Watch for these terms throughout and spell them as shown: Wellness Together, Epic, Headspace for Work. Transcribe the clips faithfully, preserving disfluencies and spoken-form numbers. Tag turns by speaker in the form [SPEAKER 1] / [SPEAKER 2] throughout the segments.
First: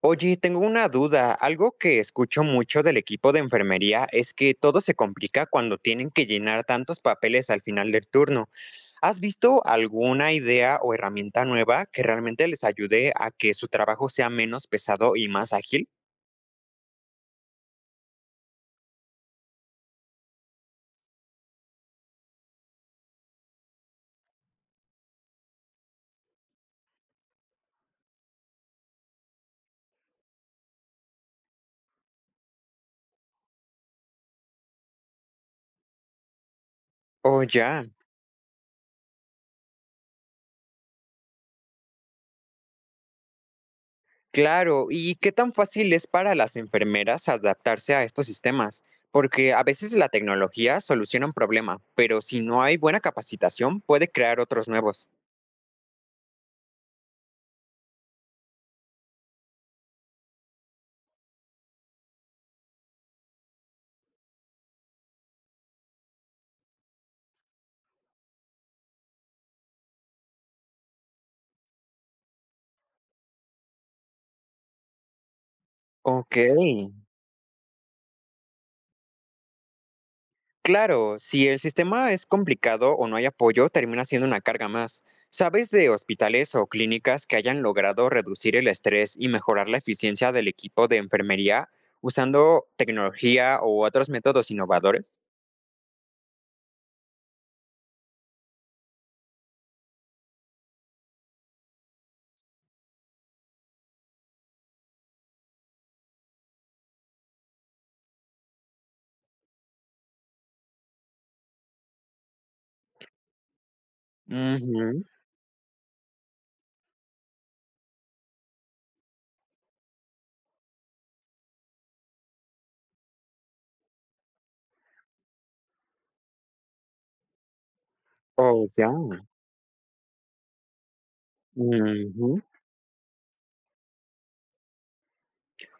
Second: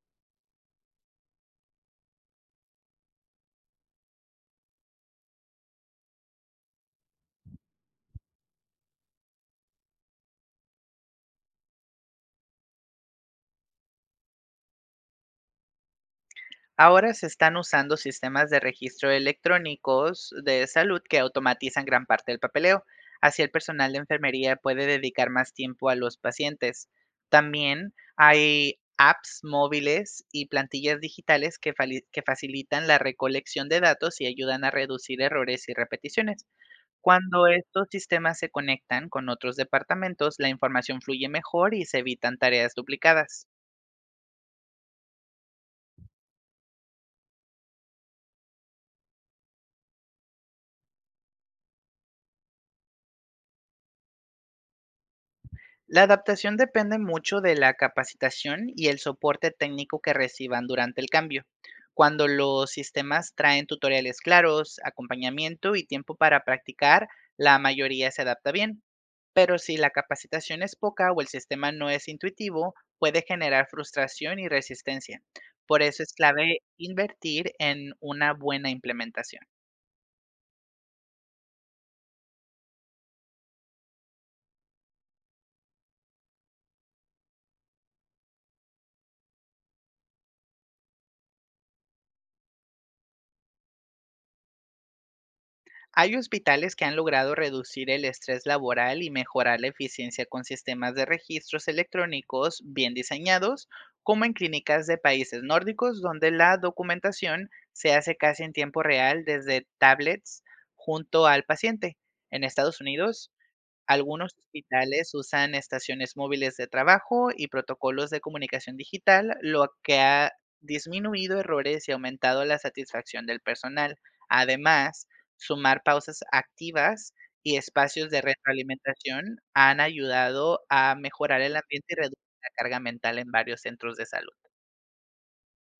[SPEAKER 1] Oye, tengo una duda. Algo que escucho mucho del equipo de enfermería es que todo se complica cuando tienen que llenar tantos papeles al final del turno. ¿Has visto alguna idea o herramienta nueva que realmente les ayude a que su trabajo sea menos pesado y más ágil?
[SPEAKER 2] Ahora se están usando sistemas de registro electrónicos de salud que automatizan gran parte del papeleo. Así el personal de enfermería puede dedicar más tiempo a los pacientes. También hay apps móviles y plantillas digitales que, fali- que facilitan la recolección de datos y ayudan a reducir errores y repeticiones.
[SPEAKER 1] Oh,
[SPEAKER 2] Cuando
[SPEAKER 1] ya.
[SPEAKER 2] estos sistemas se conectan con otros departamentos, la información fluye mejor y se evitan tareas duplicadas.
[SPEAKER 1] Claro. ¿Y qué tan fácil es para las enfermeras adaptarse a estos sistemas? Porque a veces la tecnología soluciona un problema, pero si no hay buena capacitación, puede crear otros nuevos.
[SPEAKER 2] La adaptación depende mucho de la capacitación y el soporte técnico que reciban durante el cambio. Cuando los sistemas traen tutoriales claros, acompañamiento y tiempo para practicar, la mayoría se adapta bien. Pero si la capacitación es poca o el sistema no es intuitivo, puede generar frustración y resistencia. Por eso es
[SPEAKER 1] Ok.
[SPEAKER 2] clave invertir en una buena implementación.
[SPEAKER 1] Claro, si el sistema es complicado o no hay apoyo, termina siendo una carga más. ¿Sabes de hospitales o clínicas que hayan logrado reducir el estrés y mejorar la eficiencia del equipo de enfermería usando tecnología u otros métodos innovadores?
[SPEAKER 2] Hay hospitales que han logrado reducir el estrés laboral y mejorar la eficiencia con sistemas de registros electrónicos bien diseñados, como en clínicas de países nórdicos, donde la documentación se hace casi en tiempo real desde tablets junto al paciente. En Estados Unidos, algunos
[SPEAKER 1] Ujú.
[SPEAKER 2] hospitales usan estaciones móviles de trabajo y protocolos de comunicación digital, lo que ha disminuido errores y aumentado la satisfacción del personal. Además, sumar pausas activas y espacios de
[SPEAKER 1] Oh, ya.
[SPEAKER 2] retroalimentación han ayudado a mejorar el ambiente y reducir
[SPEAKER 1] Ujú.
[SPEAKER 2] la carga mental en varios centros de salud.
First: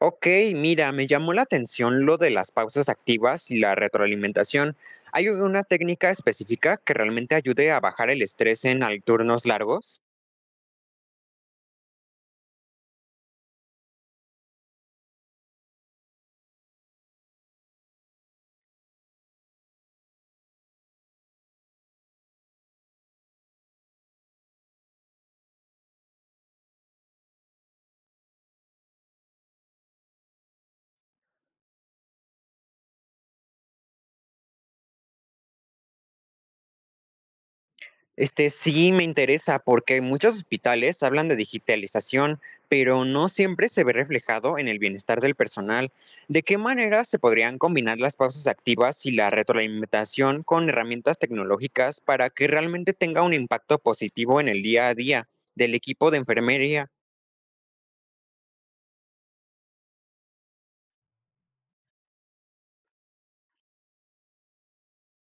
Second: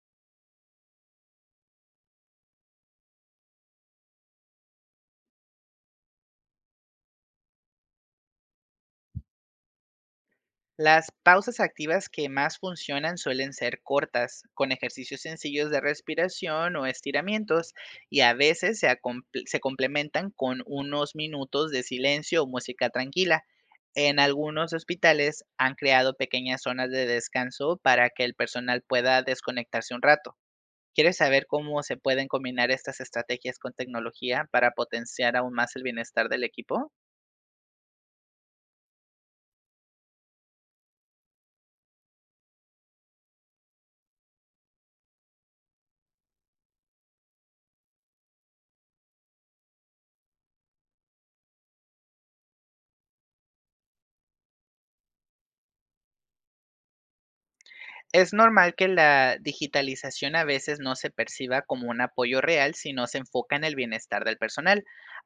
[SPEAKER 1] Ok, mira, me llamó la atención lo de las pausas activas y la retroalimentación. ¿Hay una técnica específica que realmente ayude a bajar el estrés en al- turnos largos?
[SPEAKER 2] Las pausas activas que más funcionan suelen ser cortas, con ejercicios sencillos de respiración o estiramientos, y a veces se, acomple- se complementan con unos minutos de silencio o música tranquila. En algunos hospitales han creado pequeñas zonas de descanso para que el personal pueda desconectarse un rato. ¿Quieres saber cómo se pueden combinar estas estrategias con tecnología para potenciar aún más el bienestar del equipo?
[SPEAKER 1] Este, sí me interesa porque muchos hospitales hablan de digitalización, pero no siempre se ve reflejado en el bienestar del personal. ¿De qué manera se podrían combinar las pausas activas y la retroalimentación con herramientas tecnológicas para que realmente tenga un impacto positivo en el día a día del equipo de enfermería?
[SPEAKER 2] Es normal que la digitalización a veces no se perciba como un apoyo real si no se enfoca en el bienestar del personal.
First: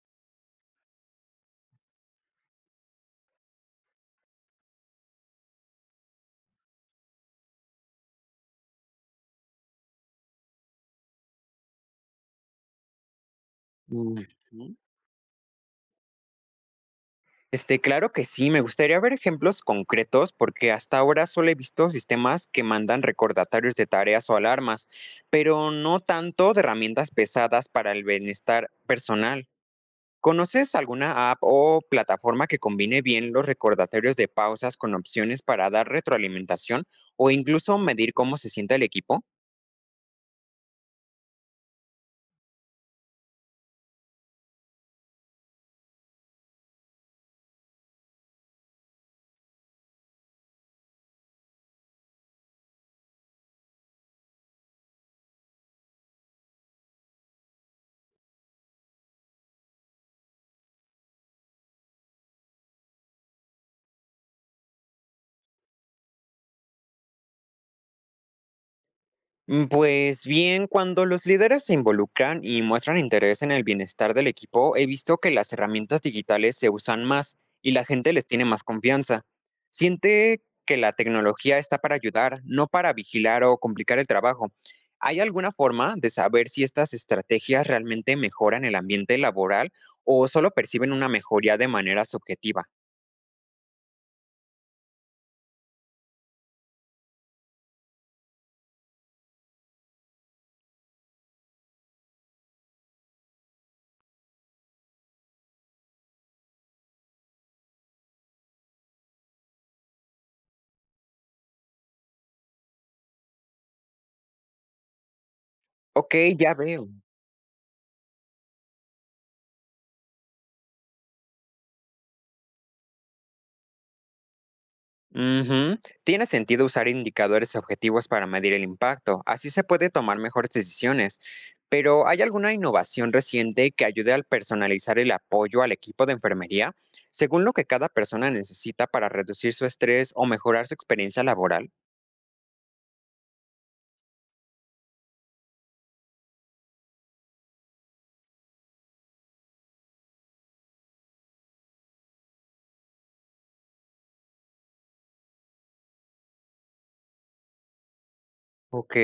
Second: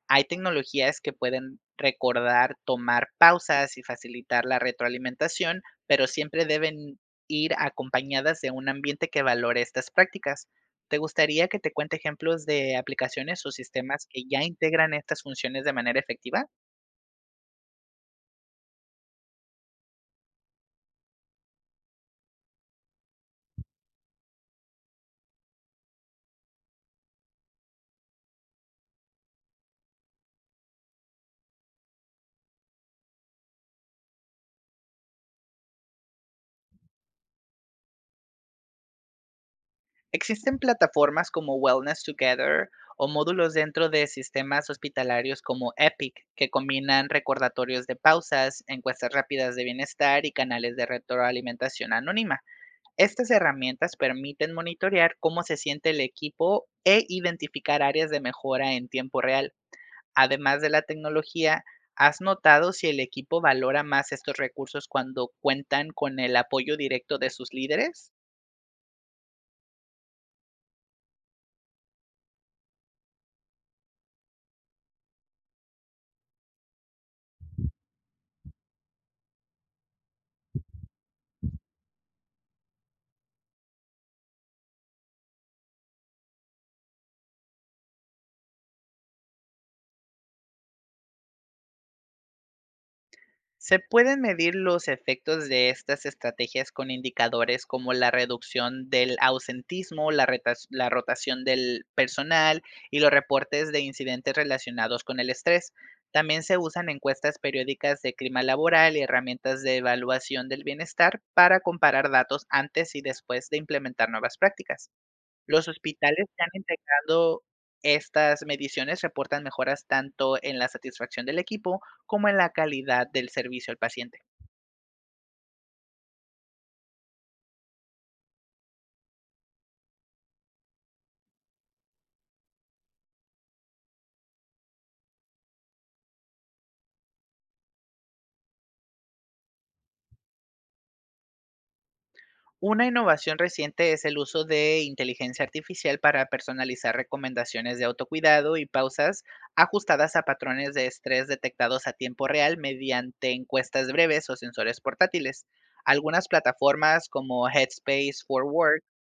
[SPEAKER 2] Hay tecnologías que pueden recordar, tomar pausas y facilitar la retroalimentación, pero siempre deben ir acompañadas de un ambiente que valore estas prácticas. ¿Te gustaría que te cuente ejemplos de aplicaciones o sistemas que
[SPEAKER 1] Ujú.
[SPEAKER 2] ya integran estas funciones de manera efectiva?
[SPEAKER 1] Este, claro que sí, me gustaría ver ejemplos concretos porque hasta ahora solo he visto sistemas que mandan recordatorios de tareas o alarmas, pero no tanto de herramientas pesadas para el bienestar personal. ¿Conoces alguna app o plataforma que combine bien los recordatorios de pausas con opciones para dar retroalimentación o incluso medir cómo se siente el equipo?
[SPEAKER 2] Existen plataformas como Wellness Together o módulos dentro de sistemas hospitalarios como Epic, que combinan recordatorios de pausas, encuestas rápidas de bienestar y canales de retroalimentación anónima. Estas herramientas permiten monitorear cómo se siente el equipo e identificar áreas de mejora en tiempo real. Además de la tecnología, ¿has notado si el equipo valora más estos recursos cuando cuentan con el apoyo directo de sus líderes?
[SPEAKER 1] Mm, pues bien, cuando los líderes se involucran y muestran interés en el bienestar del equipo, he visto que las herramientas digitales se usan más y la gente les tiene más confianza. Siente que la tecnología está para ayudar, no para vigilar o complicar el trabajo. ¿Hay alguna forma de saber si estas estrategias realmente mejoran el ambiente laboral o solo perciben una mejoría de manera subjetiva?
[SPEAKER 2] Se pueden medir los efectos de estas estrategias con indicadores como la reducción del ausentismo, la, retas- la rotación del personal y los reportes de incidentes relacionados con el estrés. También se usan encuestas periódicas de clima laboral y herramientas de evaluación del bienestar para comparar datos antes y después de implementar nuevas prácticas. Los
[SPEAKER 1] Ok,
[SPEAKER 2] hospitales que han
[SPEAKER 1] ya veo.
[SPEAKER 2] integrado estas mediciones reportan mejoras tanto en la satisfacción del equipo como en la calidad del servicio al paciente.
[SPEAKER 1] Ujú. Tiene sentido usar indicadores objetivos para medir el impacto, así se puede tomar mejores decisiones. Pero ¿hay alguna innovación reciente que ayude al personalizar el apoyo al equipo de enfermería según lo que cada persona necesita para reducir su estrés o mejorar su experiencia laboral?
[SPEAKER 2] Una innovación reciente es el uso de inteligencia artificial para personalizar recomendaciones de autocuidado y pausas ajustadas a patrones de estrés detectados a tiempo real mediante encuestas breves o sensores portátiles. Algunas plataformas como Headspace for Work
[SPEAKER 1] Ok,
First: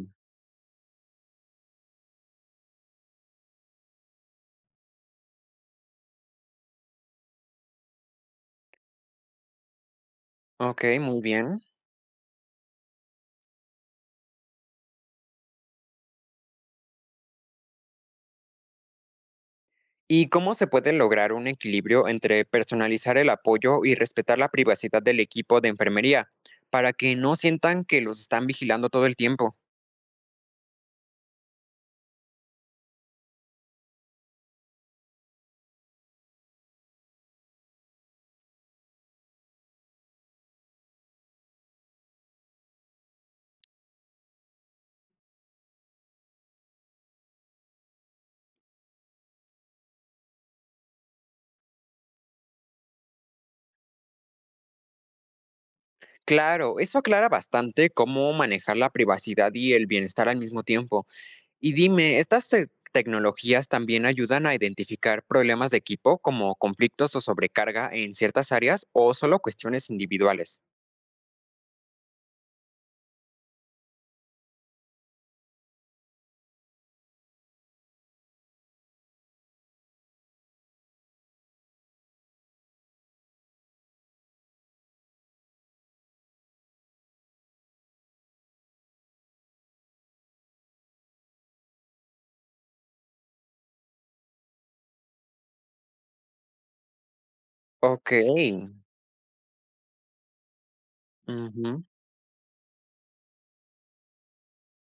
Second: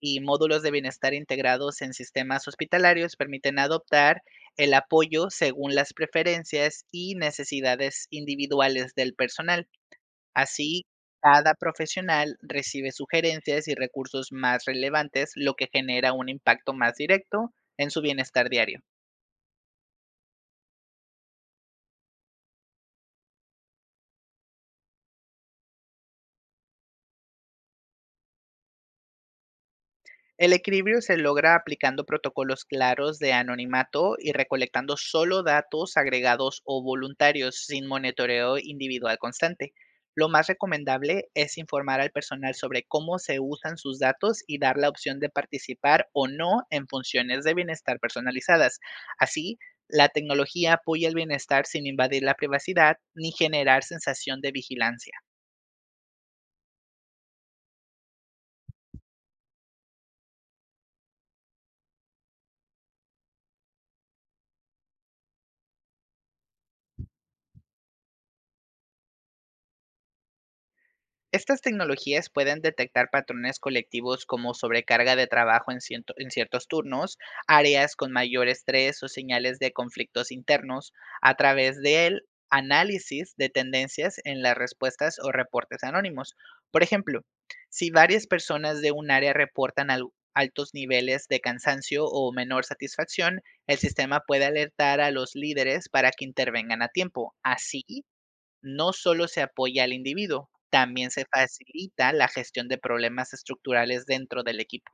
[SPEAKER 2] y módulos de bienestar integrados en sistemas hospitalarios permiten adoptar el apoyo según las preferencias y necesidades individuales del personal. Así,
[SPEAKER 1] ok, muy
[SPEAKER 2] cada
[SPEAKER 1] bien.
[SPEAKER 2] profesional recibe sugerencias y recursos más relevantes, lo que genera un impacto más directo en su bienestar diario.
[SPEAKER 1] ¿Y cómo se puede lograr un equilibrio entre personalizar el apoyo y respetar la privacidad del equipo de enfermería para que no sientan que los están vigilando todo el tiempo?
[SPEAKER 2] El equilibrio se logra aplicando protocolos claros de anonimato y recolectando solo datos agregados o voluntarios sin monitoreo individual constante. Lo más recomendable es informar al personal sobre cómo se usan sus datos y dar la opción de participar o no en funciones de bienestar personalizadas. Así, la tecnología apoya el bienestar sin invadir la privacidad ni generar sensación de vigilancia.
[SPEAKER 1] Claro, eso aclara bastante cómo manejar la privacidad y el bienestar al mismo tiempo. Y dime, ¿estas eh, tecnologías también ayudan a identificar problemas de equipo como conflictos o sobrecarga en ciertas áreas o solo cuestiones individuales?
[SPEAKER 2] Estas tecnologías pueden detectar patrones colectivos como sobrecarga de trabajo en, ciento- en ciertos turnos, áreas con mayor estrés o señales de conflictos internos a través del análisis de tendencias en las respuestas o reportes anónimos. Por ejemplo, si varias personas de un área reportan al- altos niveles de cansancio o menor satisfacción, el sistema puede alertar a los líderes para que intervengan a tiempo. Así,
[SPEAKER 1] Ok.
[SPEAKER 2] no solo se apoya al individuo, también se
[SPEAKER 1] Ujú.
[SPEAKER 2] facilita la gestión de problemas estructurales dentro del equipo.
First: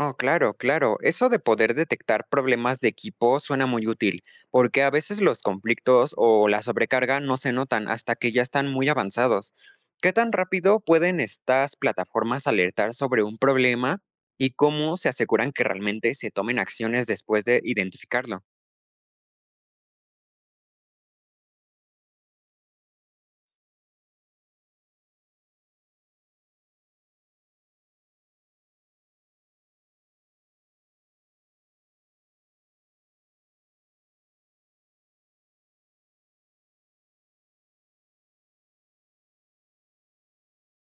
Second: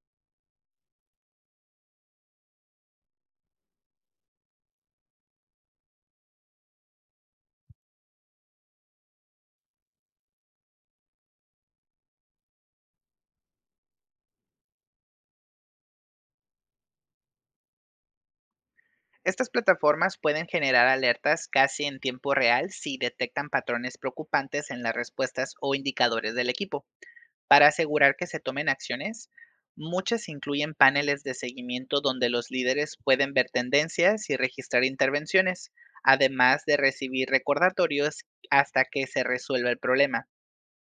[SPEAKER 1] Oh, claro, claro. Eso de poder detectar problemas de equipo suena muy útil, porque a veces los conflictos o la sobrecarga no se notan hasta que ya están muy avanzados. ¿Qué tan rápido pueden estas plataformas alertar sobre un problema y cómo se aseguran que realmente se tomen acciones después de identificarlo?
[SPEAKER 2] Estas plataformas pueden generar alertas casi en tiempo real si detectan patrones preocupantes en las respuestas o indicadores del equipo. Para asegurar que se tomen acciones, muchas incluyen paneles de seguimiento donde los líderes pueden ver tendencias y registrar intervenciones, además de recibir recordatorios hasta que se resuelva el problema.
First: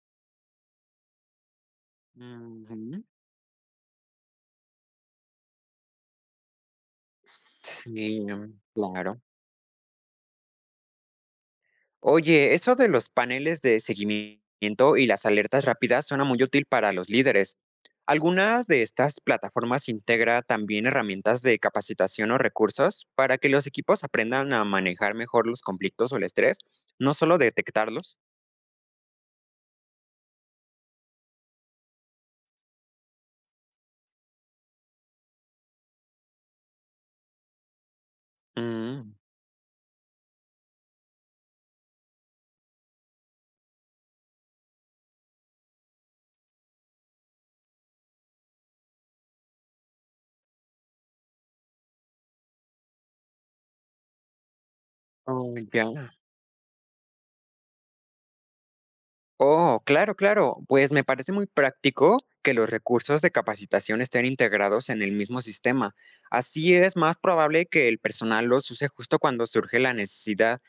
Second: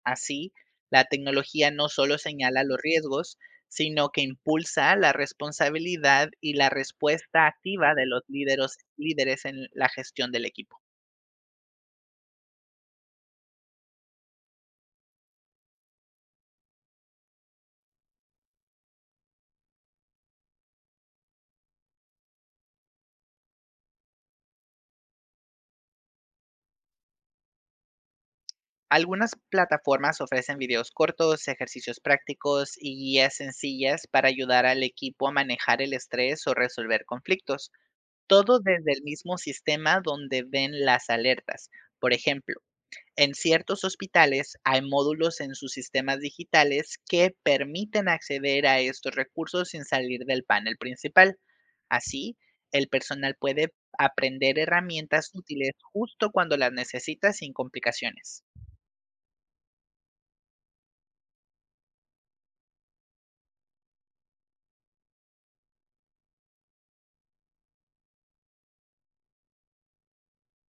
[SPEAKER 2] Así, la tecnología no solo señala los
[SPEAKER 1] Ujú.
[SPEAKER 2] riesgos, sino que impulsa la responsabilidad y la respuesta activa de los
[SPEAKER 1] Sí,
[SPEAKER 2] líderos-
[SPEAKER 1] claro.
[SPEAKER 2] líderes en la gestión del equipo.
[SPEAKER 1] Oye, eso de los paneles de seguimiento y las alertas rápidas suena muy útil para los líderes. ¿Alguna de estas plataformas integra también herramientas de capacitación o recursos para que los equipos aprendan a manejar mejor los conflictos o el estrés, no solo detectarlos?
[SPEAKER 2] Algunas plataformas ofrecen videos cortos, ejercicios prácticos y guías sencillas para ayudar al equipo a manejar el estrés o resolver conflictos. Todo desde el
[SPEAKER 1] Mm,
[SPEAKER 2] mismo sistema donde ven las alertas. Por ejemplo, en ciertos hospitales hay módulos en sus sistemas digitales que permiten acceder a estos recursos sin salir del panel principal. Así, el personal puede aprender herramientas
[SPEAKER 1] oh,
[SPEAKER 2] útiles
[SPEAKER 1] ya.
[SPEAKER 2] justo cuando las necesita sin complicaciones.
[SPEAKER 1] Oh, claro, claro. Pues me parece muy práctico que los recursos de capacitación estén integrados en el mismo sistema. Así es más probable que el personal los use justo cuando surge la necesidad.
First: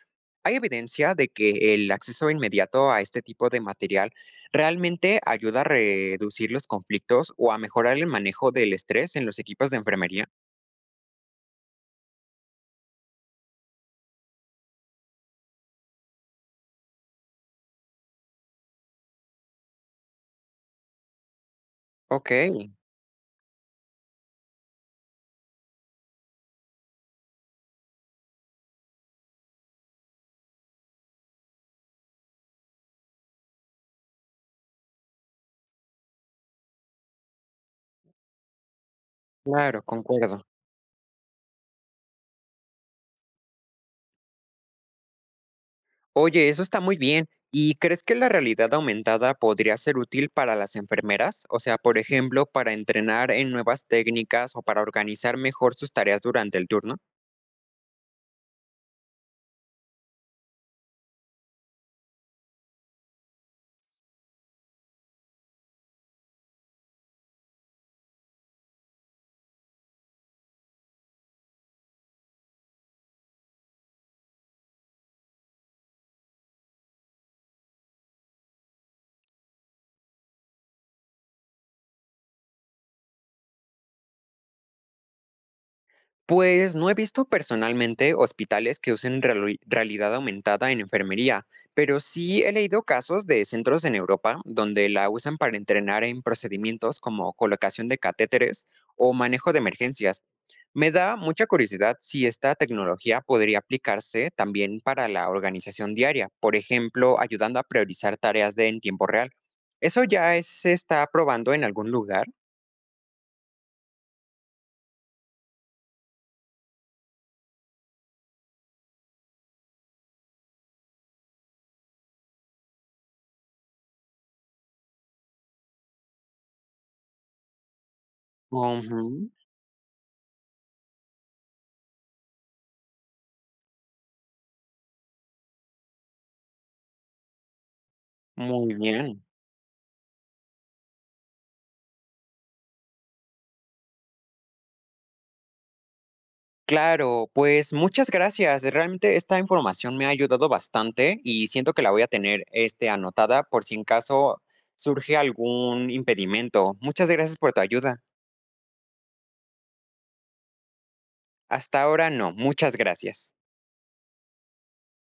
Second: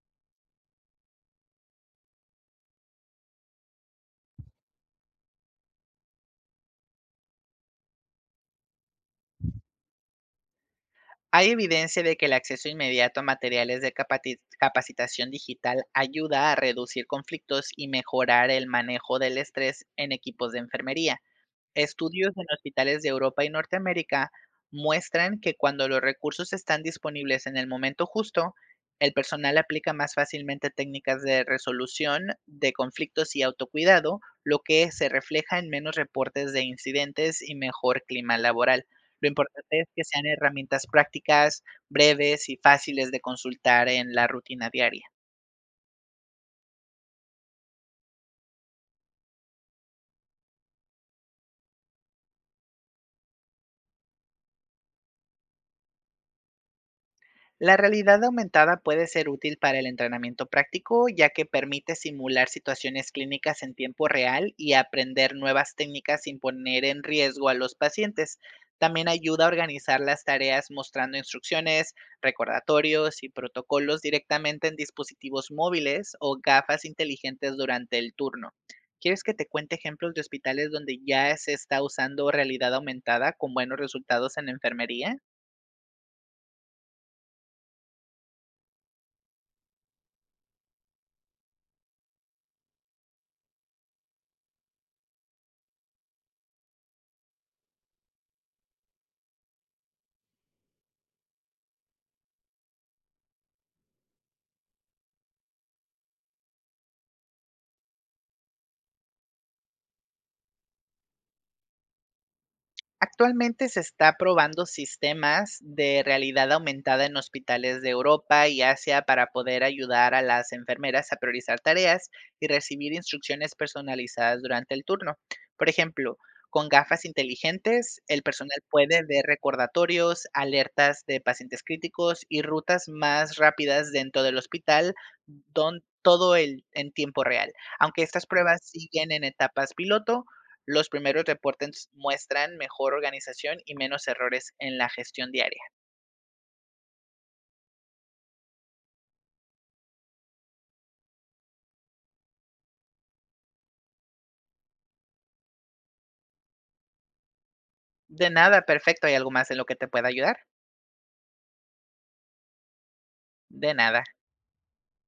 [SPEAKER 1] Hay evidencia de que el acceso inmediato a este tipo de material realmente ayuda a reducir los conflictos o a mejorar el manejo del estrés en los equipos de enfermería.
[SPEAKER 2] Hay evidencia de que el acceso inmediato a materiales de capati- capacitación digital ayuda a reducir conflictos y mejorar el manejo del estrés en equipos de enfermería.
[SPEAKER 1] Ok,
[SPEAKER 2] Estudios en hospitales de Europa y Norteamérica muestran que cuando los recursos están disponibles en el momento justo, el personal aplica más fácilmente técnicas de resolución de conflictos y autocuidado, lo que se refleja en menos reportes de incidentes y mejor clima laboral. Lo importante
[SPEAKER 1] claro,
[SPEAKER 2] es que sean
[SPEAKER 1] concuerdo.
[SPEAKER 2] herramientas prácticas, breves y fáciles de consultar en la rutina diaria.
[SPEAKER 1] Oye, eso está muy bien. ¿Y crees que la realidad aumentada podría ser útil para las enfermeras? O sea, por ejemplo, para entrenar en nuevas técnicas o para organizar mejor sus tareas durante el turno.
[SPEAKER 2] La realidad aumentada puede ser útil para el entrenamiento práctico, ya que permite simular situaciones clínicas en tiempo real y aprender nuevas técnicas sin poner en riesgo a los pacientes. También ayuda a organizar las tareas mostrando instrucciones, recordatorios y protocolos directamente en dispositivos móviles o gafas inteligentes durante el turno. ¿Quieres que te cuente ejemplos de hospitales donde ya se está usando realidad aumentada con buenos resultados en enfermería?
[SPEAKER 1] Pues no he visto personalmente hospitales que usen reali- realidad aumentada en enfermería, pero sí he leído casos de centros en Europa donde la usan para entrenar en procedimientos como colocación de catéteres o manejo de emergencias. Me da mucha curiosidad si esta tecnología podría aplicarse también para la organización diaria, por ejemplo, ayudando a priorizar tareas de en tiempo real. ¿Eso ya es- se está probando en algún lugar?
[SPEAKER 2] Actualmente se está probando sistemas de realidad aumentada en hospitales de Europa y Asia para poder ayudar a las enfermeras a priorizar tareas y recibir instrucciones personalizadas durante el turno. Por ejemplo, con gafas inteligentes, el personal puede ver
[SPEAKER 1] Ujú,
[SPEAKER 2] recordatorios, alertas de pacientes críticos y rutas más rápidas dentro del hospital, don- todo el, en tiempo real. Aunque estas pruebas
[SPEAKER 1] muy
[SPEAKER 2] siguen en
[SPEAKER 1] bien.
[SPEAKER 2] etapas piloto, los primeros reportes muestran mejor organización y menos errores en la gestión diaria.
[SPEAKER 1] Claro, pues muchas gracias. Realmente esta información me ha ayudado bastante y siento que la voy a tener, este, anotada por si en caso surge algún impedimento. Muchas gracias por tu ayuda.
[SPEAKER 2] De nada, perfecto. ¿Hay algo más en lo que te pueda ayudar?
[SPEAKER 1] Hasta ahora no, muchas gracias.
[SPEAKER 2] De nada.